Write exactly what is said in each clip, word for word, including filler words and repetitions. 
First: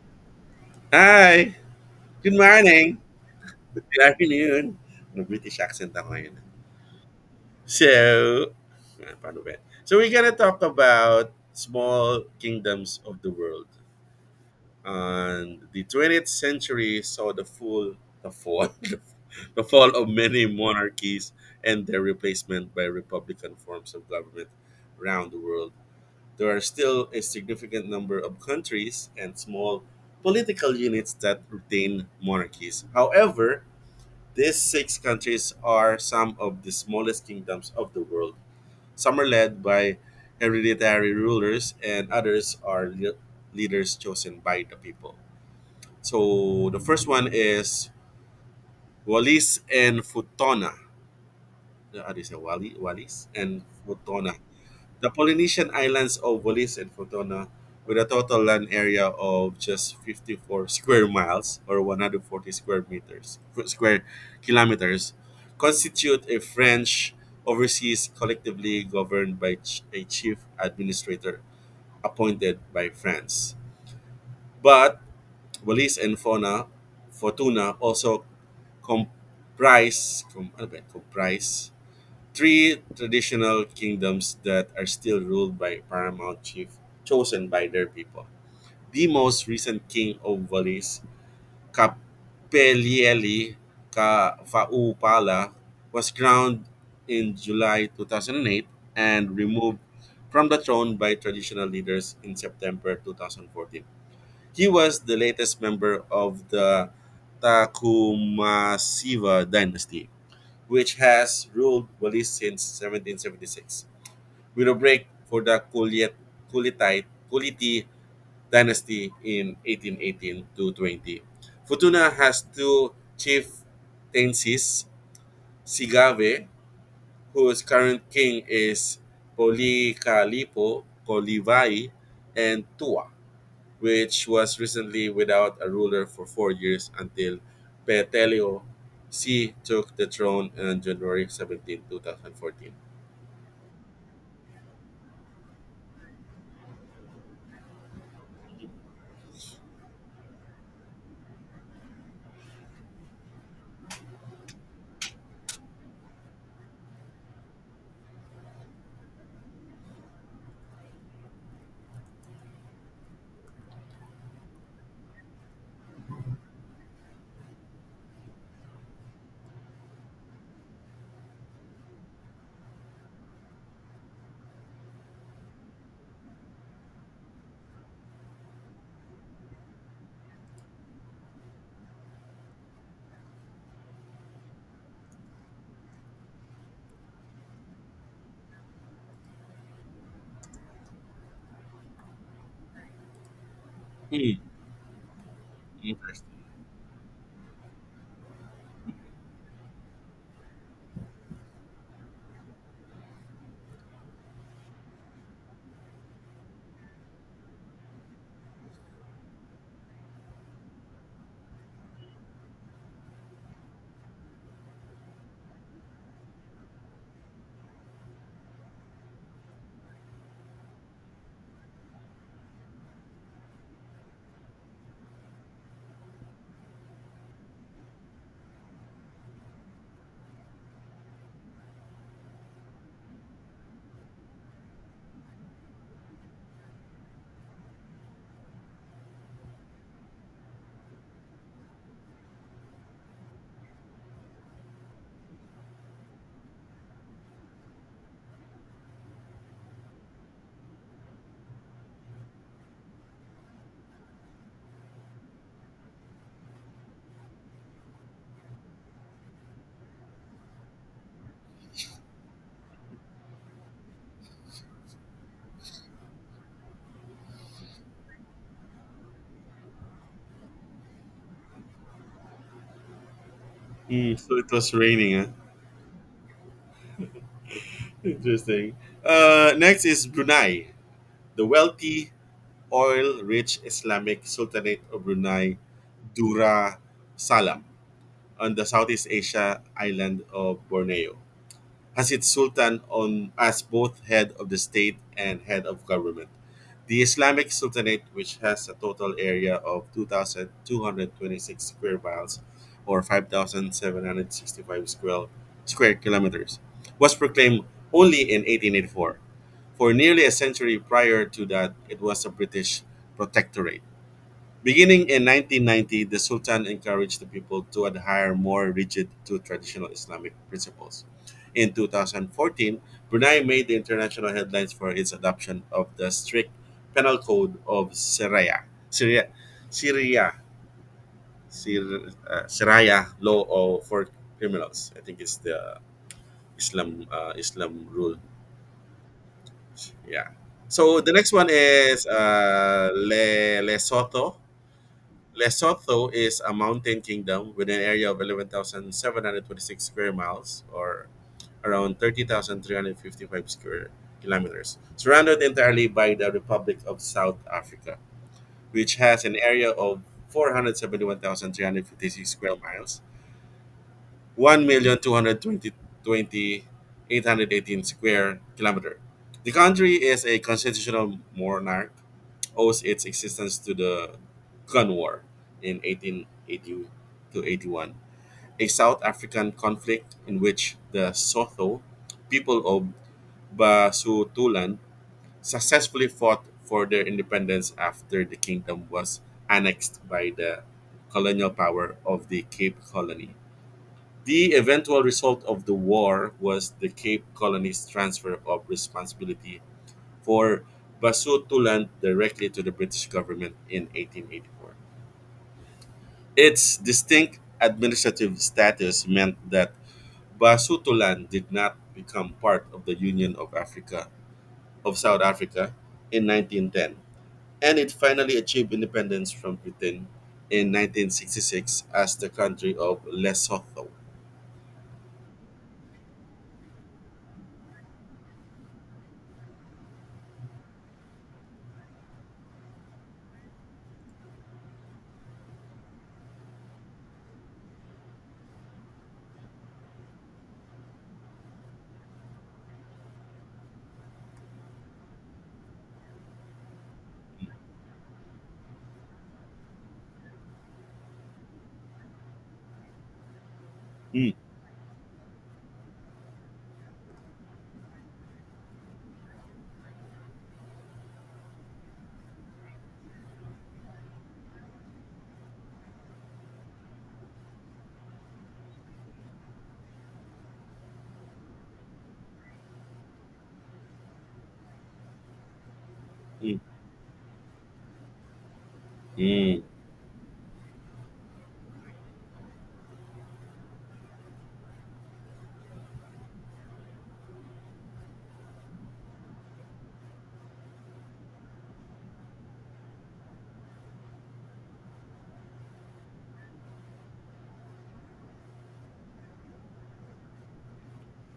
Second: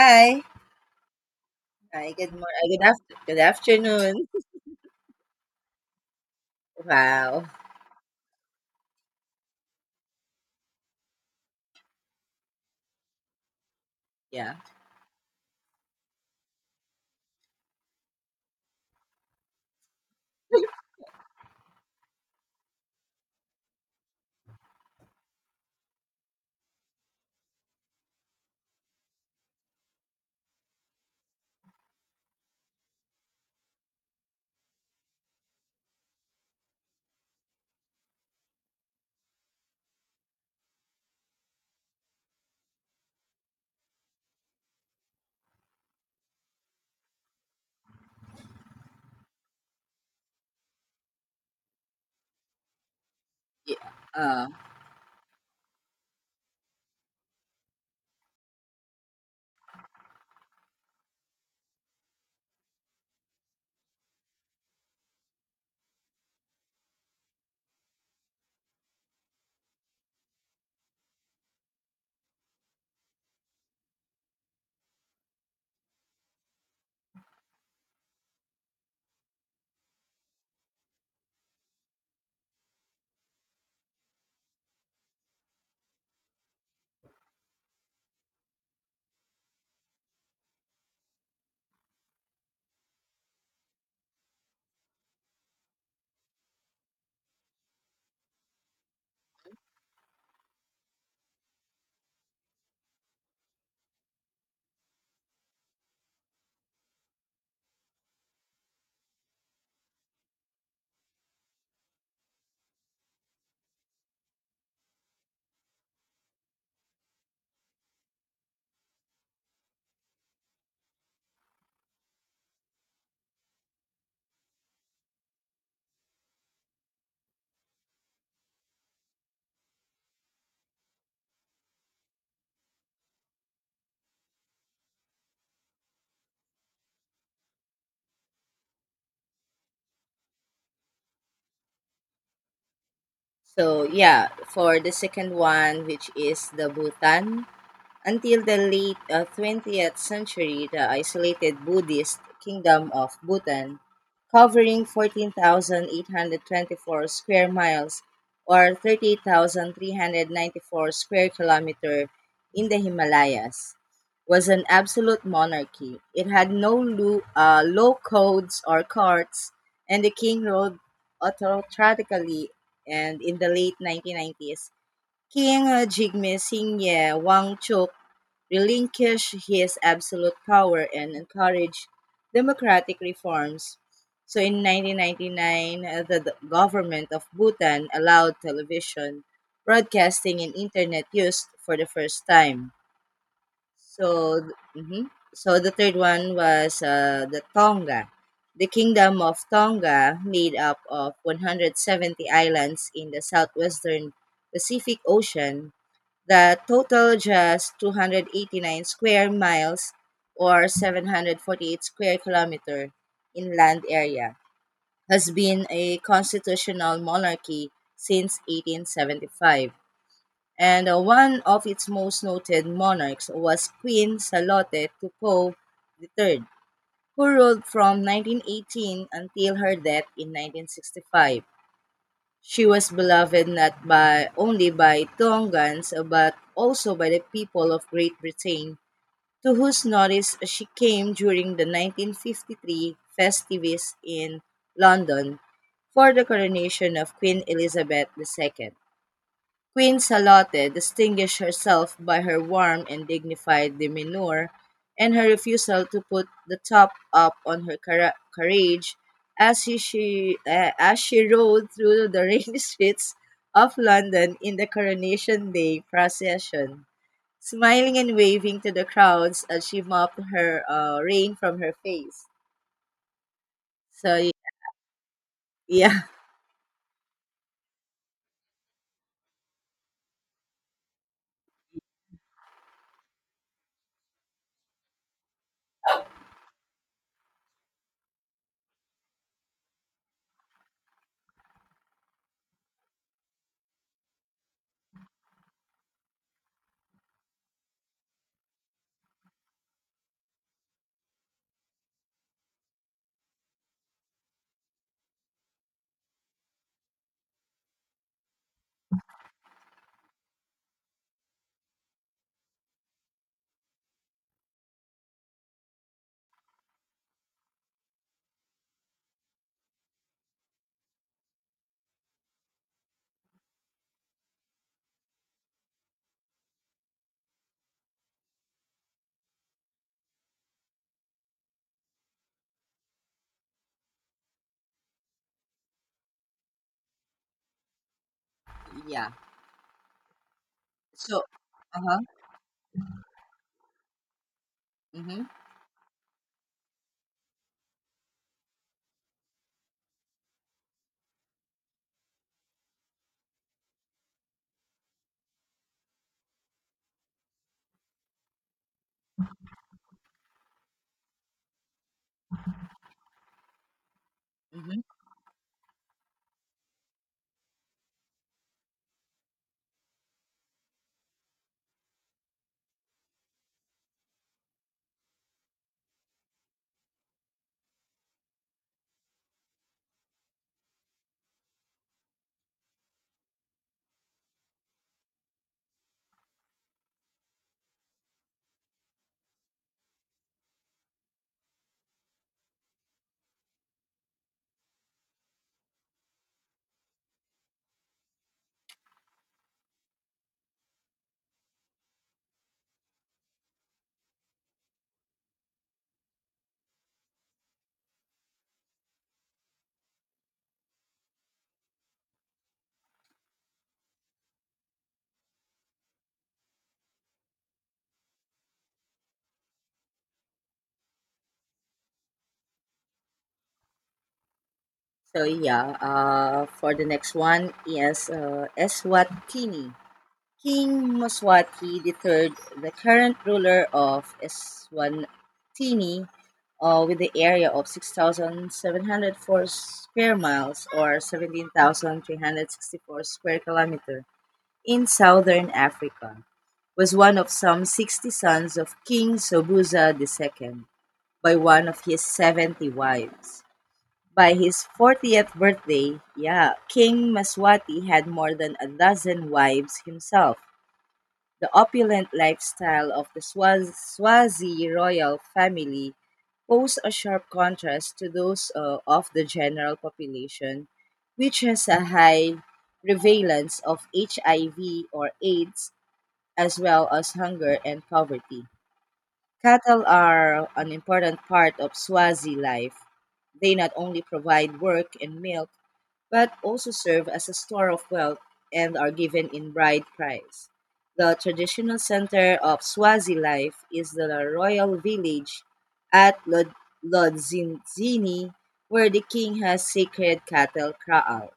Hi. Hi. Hi. Good Good morning. Good morning. after. Good Good afternoon. afternoon. Ano, British accent ako ngayon. Wow. So, ah, paano ba? Yan? So, we're gonna talk about small kingdoms of the world. Yeah. And the twentieth century saw the full, the fall, the fall of many monarchies and their replacement by republican forms of government around the world. There are still a significant number of countries and small political units that retain monarchies. However, these six countries are some of the smallest kingdoms of the world. Some are led by hereditary rulers, and others are le- leaders chosen by the people. So the first one is Wallis and Futuna. Uh, How do you say Wali, Wallis and Yeah. Futuna? Uh, The Polynesian islands of Wallis and Futuna, with a total land area of just fifty-four square miles or one hundred forty square meters square kilometers, constitute a French overseas collectively governed by ch- a chief administrator appointed by France. But Wallis and Fauna, Fortuna also comprise com, ano ba yun? Comprise three traditional kingdoms that are still ruled by paramount chief chosen by their people. The most recent king of Valais, Capelieli Ka- Faupala, was crowned in July two thousand eight and removed from the throne by traditional leaders in September two thousand fourteen. He was the latest member of the Takumasiva dynasty which has ruled Belize since seventeen seventy-six, with a break for the Kulit, Kulitite, Kuliti dynasty in eighteen eighteen to twenty. Futuna has two chieftaincies, Sigave, whose current king is Policalipo Kolivai, and Tua, which was recently without a ruler for four years until Petelio C took the throne on January seventeenth two thousand fourteen. so yeah, for the second one, which is the Bhutan. Until the late uh, twentieth century, the isolated Buddhist kingdom of Bhutan, covering fourteen thousand eight hundred twenty-four square miles or thirty thousand three hundred ninety-four square kilometer in the Himalayas, was an absolute monarchy. It had no lo- uh, law codes or courts, and the king ruled autocratically. And in the late nineteen nineties, King uh, Jigme Singye Wangchuk relinquished his absolute power and encouraged democratic reforms. So in nineteen ninety-nine, uh, the the government of Bhutan allowed television, broadcasting, and internet use for the first time. So, Hmm, th- mhm. so the third one interesting. was uh, the Tonga. The kingdom of Tonga, made up of one hundred seventy islands in the southwestern Pacific Ocean, that total just two hundred eighty-nine square miles or seven hundred forty-eight square kilometer inland area, has been a constitutional monarchy since eighteen seventy-five, and uh, one of its most noted monarchs was Queen Salote Tupou three, who ruled from nineteen eighteen until her death in nineteen sixty-five. She was beloved not by only by Tongans but also by the people of Great Britain, to whose notice she came during the nineteen fifty-three festivities in London for the coronation of Queen Elizabeth the second. Queen Salote distinguished herself by her warm and dignified demeanor and her refusal to put the top up on her cara- carriage as she, she, uh, as she rode through the rainy streets of London in the Coronation Day procession, smiling and waving to the crowds as she mopped her uh, rain from her face. Hmm, So, so it was raining, huh? yeah. Interesting. Uh, next is Brunei, the wealthy, oil rich Islamic Sultanate of Brunei, Dura Salam, on the Southeast Asia island of Borneo, has its sultan on as both head of the state and head of government. The Islamic Sultanate, which has a total area of two thousand two hundred twenty-six square miles or five thousand seven hundred sixty-five square, square kilometers, was proclaimed only in eighteen eighty-four. For nearly a century prior to that, it was a British protectorate. Beginning in nineteen ninety, the Sultan encouraged the people to adhere more rigid to traditional Islamic principles. In two thousand fourteen, Brunei made the international headlines for its adoption of the strict penal code of Syria, Syria, Syria, Syria, uh, Syria law of, for criminals. I think it's the Islam uh, Islam rule. Yeah. Yeah. So the So, next one uh huh. is uh, Le- Lesotho. Mm Lesotho is a mountain kingdom with an area of eleven thousand seven hundred twenty-six square miles or around thirty thousand three hundred fifty-five square kilometers, surrounded entirely by the Republic of South Africa, which has an area of four hundred seventy-one thousand three hundred fifty-six square miles one hmm. million two hundred twenty twenty eight hundred eighteen square kilometer. The country is a constitutional monarch, owes its existence to the Gun War in eighteen eighty to eighty-one, a South African conflict in which the Sotho people of Basutoland successfully fought for their independence after the kingdom was annexed by the colonial power of the Cape Colony. The eventual result of the war was the Cape Colony's transfer of responsibility for Basutoland directly to the British government in eighteen eighty-four. Its distinct administrative status meant that Basutoland did not become part of the Union of Africa of South Africa in nineteen ten, and it finally achieved independence from Britain in nineteen sixty-six as the country of Lesotho. So yeah, uh, for the next one is uh, Eswatini. King Moswati the third, the current ruler of Eswatini, uh, with the area of six thousand seven hundred four square miles or seventeen thousand three hundred sixty-four square kilometer in southern Africa, was one of some sixty sons of King Sobuza the second by one of his seventy wives. By Mm, his fortieth birthday, yeah, King Maswati had more than a dozen wives himself. The opulent lifestyle of the Swaz- Swazi royal family posed a sharp contrast to those uh, of the general population, which has a high prevalence of H I V or AIDS as mm, well as hunger and poverty. mm. Cattle are an important part of Swazi life. They not only provide work and milk, but also serve as a store of wealth and are given in bride price. The traditional center of Swazi life is the royal village at Lod- Lodzini, where the king has sacred cattle kraal.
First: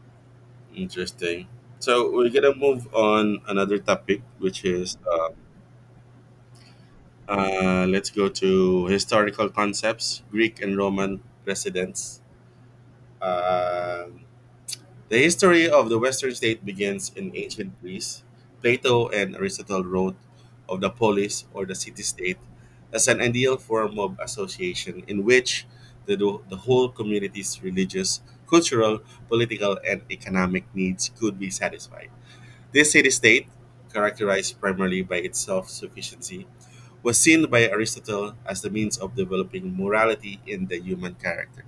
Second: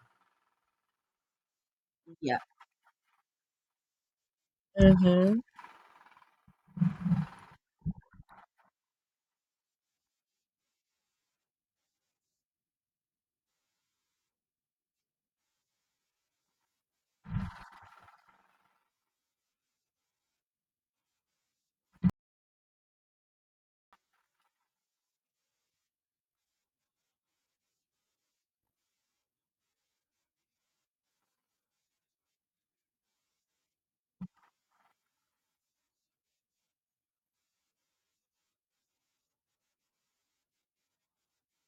Interesting. So we're Yeah. gonna move on another topic, which is uh, Mm-hmm. uh, let's go to historical concepts, Greek and Roman residents. Um the history of the Western state begins in ancient Greece. Plato and Aristotle wrote of the polis or the city-state as an ideal form of association in which the, the whole community's religious, cultural, political, and economic needs could be satisfied. This city state, characterized primarily by its self sufficiency, was seen by Aristotle as the means of developing morality in the human character.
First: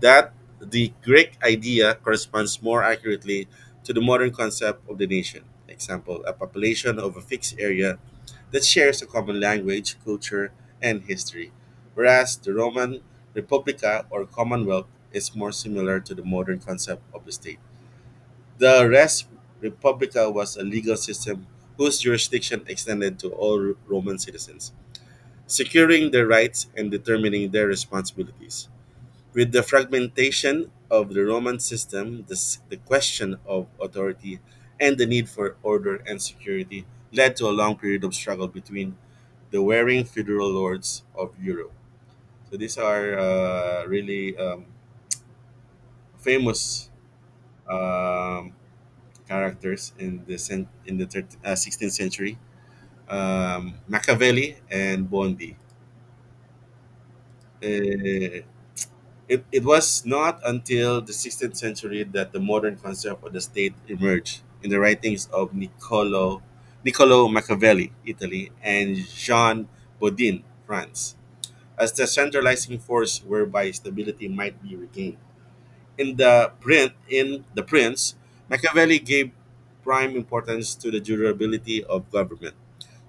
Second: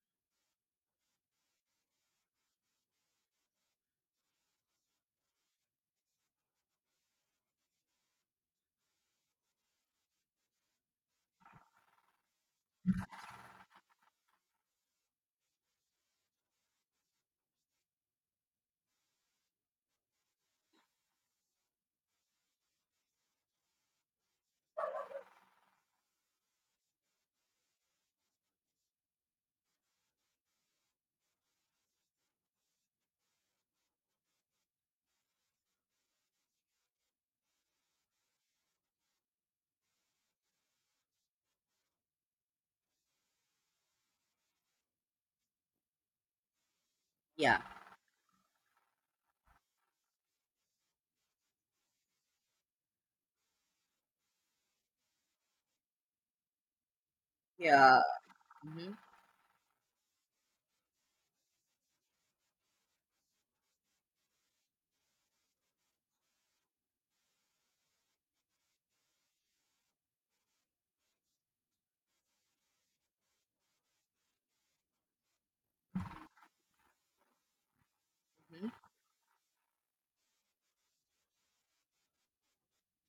That the Greek idea corresponds more accurately to the modern concept of the nation. Example, a population of a fixed area that shares a common language, culture, and history. Whereas the Roman Republica or Commonwealth is more similar to the modern concept of the state. The res publica was a legal system whose jurisdiction extended to all Roman citizens, securing their rights and determining their responsibilities. With the fragmentation of the Roman system, the, s- the question of authority and the need for order and security led to a long period of struggle between the warring feudal lords of Europe. So these are uh, really um, famous Yeah, um, characters in the cen- in the thirt- uh, sixteenth century, um, Machiavelli and Bondi. yeah. Uh, hmm it, it was not until the sixteenth century that the modern concept of the state emerged in the writings of Niccolo, Niccolo Machiavelli, Italy, and Jean Bodin, France, as the centralizing force whereby stability might be regained. In the print, in the Prince, Machiavelli gave prime importance to the durability of government,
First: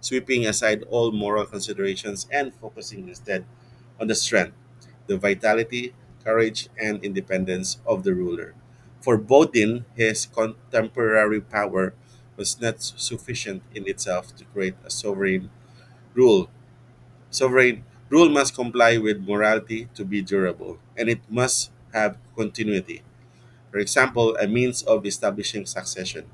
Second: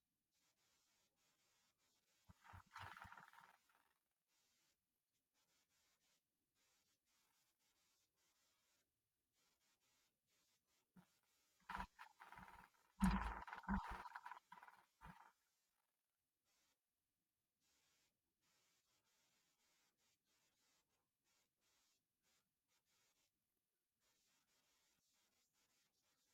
sweeping aside all moral considerations and focusing instead on the strength, the vitality, courage, and independence of the ruler. For Bodin, his contemporary power was not sufficient in itself to create a sovereign rule. Sovereign rule must comply with morality to be durable, and it must have continuity. For example, a means of establishing succession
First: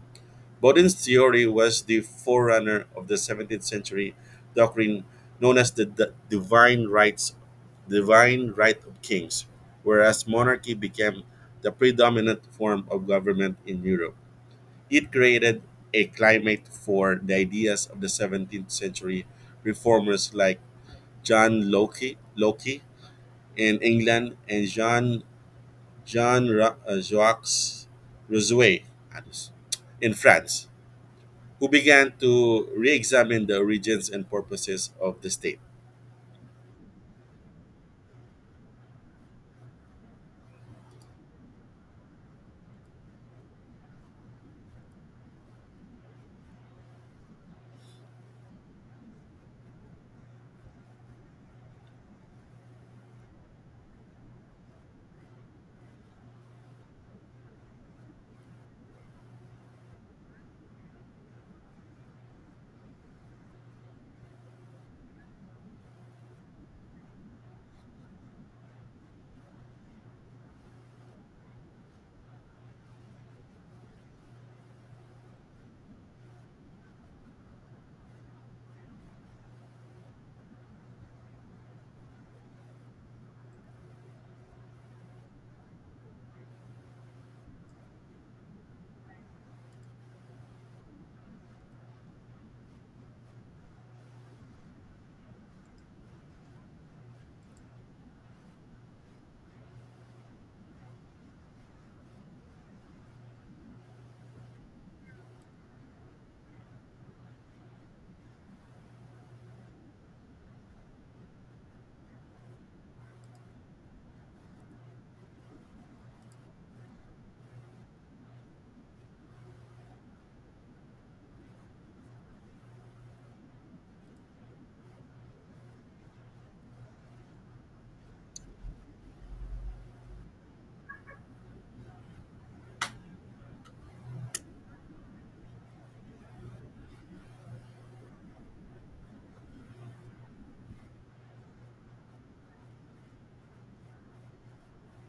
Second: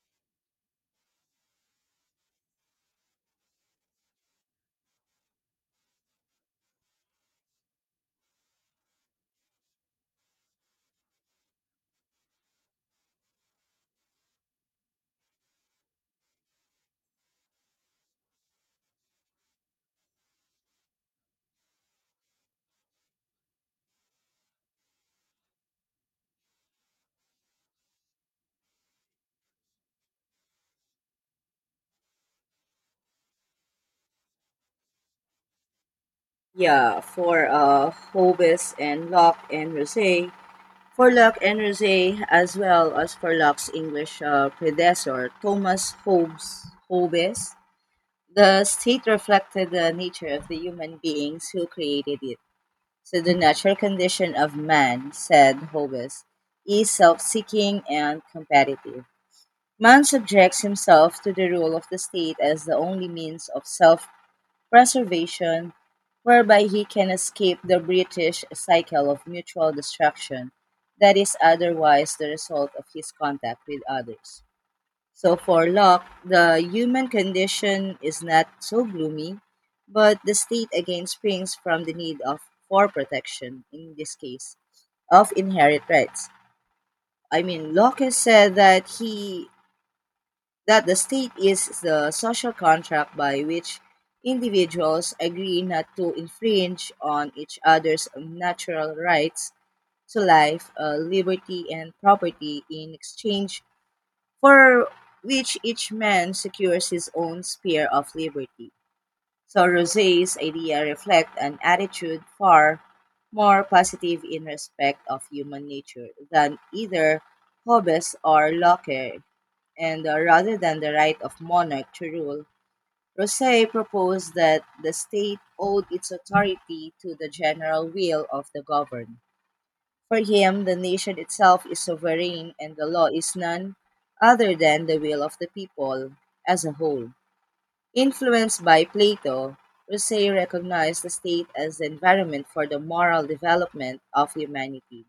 Bodin's theory was the forerunner of the seventeenth century doctrine known as the d- divine rights, divine right of kings, whereas monarchy became the predominant form of government in Europe. It created a climate for the ideas of the seventeenth century reformers like John Locke, Locke in England and Jean Jean Ra- uh, Jacques Rousseau in France who began to re-examine the origins and purposes of the state. yeah, for uh, Hobes and Locke and Rosé. For Locke and Rosé, as well as for Locke's English uh, predecessor, Thomas Hobbes, Hobbes, the state reflected the nature of the human beings who created it. So the natural condition of man, said Hobbes, is self-seeking and competitive. Man subjects himself to the rule of the state as the only means of self-preservation, whereby he can escape the British cycle of mutual destruction that is otherwise the result of his contact with others. So for Locke, the human condition is not so gloomy, but the state again springs from the need of for protection, in this case, of inherent rights. I mean Locke has said that he that the state is the social contract by which individuals agree not to infringe on each other's natural rights to life, uh, liberty and property in exchange for which each man secures his own sphere of liberty. So Rousseau's idea reflect an attitude far more positive in respect of human nature than either Hobbes or Locke, and uh, rather than the right of monarch to rule, Rousseau proposed that the state owed its authority to the general will of the governed. For him, the nation itself is sovereign and the law is none other than the will of the people as a whole. Influenced by Plato, Rousseau recognized the state as the environment for the moral development of humanity.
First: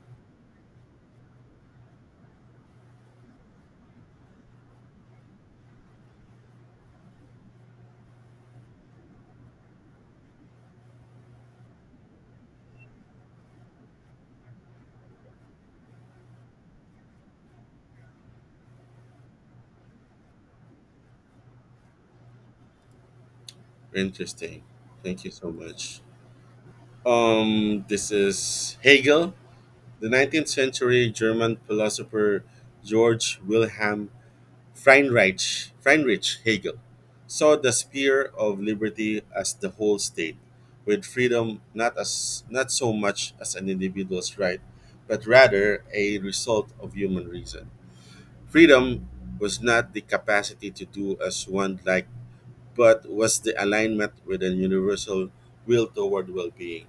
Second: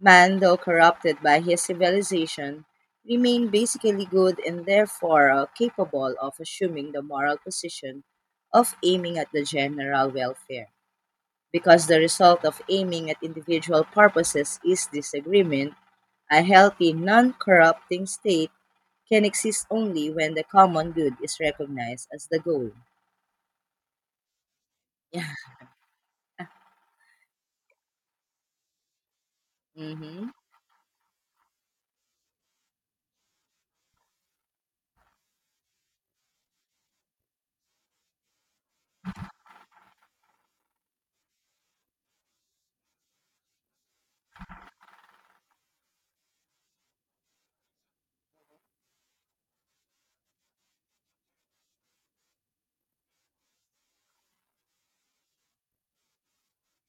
Man, though corrupted by his civilization, remained basically good and therefore uh, capable of assuming the moral position of aiming at the general welfare, because the result of aiming at individual purposes is disagreement, a healthy, non corrupting state can exist only when the common good is recognized as the goal. Interesting. Yeah. Thank you so much. Um, this is Hegel, the hmm nineteenth century German philosopher George Wilhelm Friedrich, Friedrich Hegel saw the sphere of liberty as the whole state, with freedom not as not so much as an individual's right, but rather a result of human reason. Freedom was not the capacity to do as one liked, but was the alignment with a universal will toward well being.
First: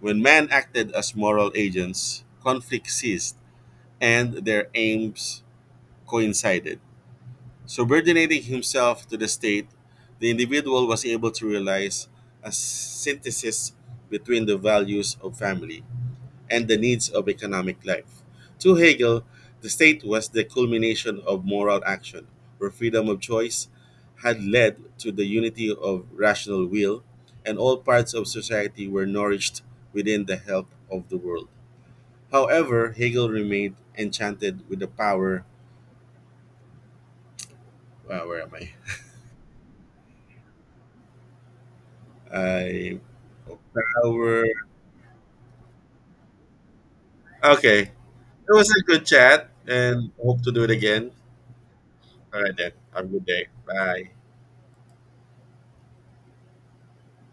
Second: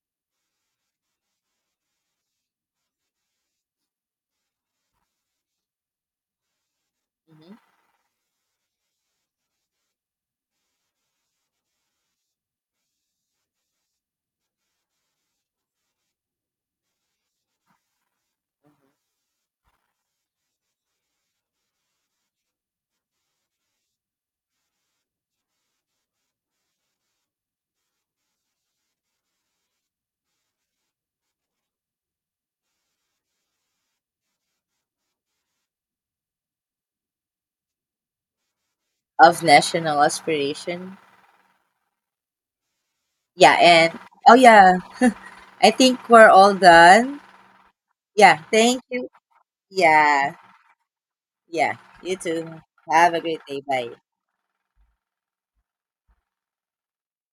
When men acted as moral agents, conflict ceased and their aims coincided. hmm Subordinating himself to the state, the individual was able to realize a synthesis between the values of family, and the needs of economic life. To Hegel, the state was the culmination of moral action, where freedom of choice had led to the unity of rational will, and all parts of society were nourished within the help of the world. However, Hegel remained enchanted with the power. Wow, where am I? Of national aspiration. I Yeah. And, oh, power. yeah, I think we're all done. Okay, Yeah. it was a Thank good you. chat, and Yeah. hope to do it again. Yeah. You All right too. then. Have a Have a good great day. day. Bye. Bye.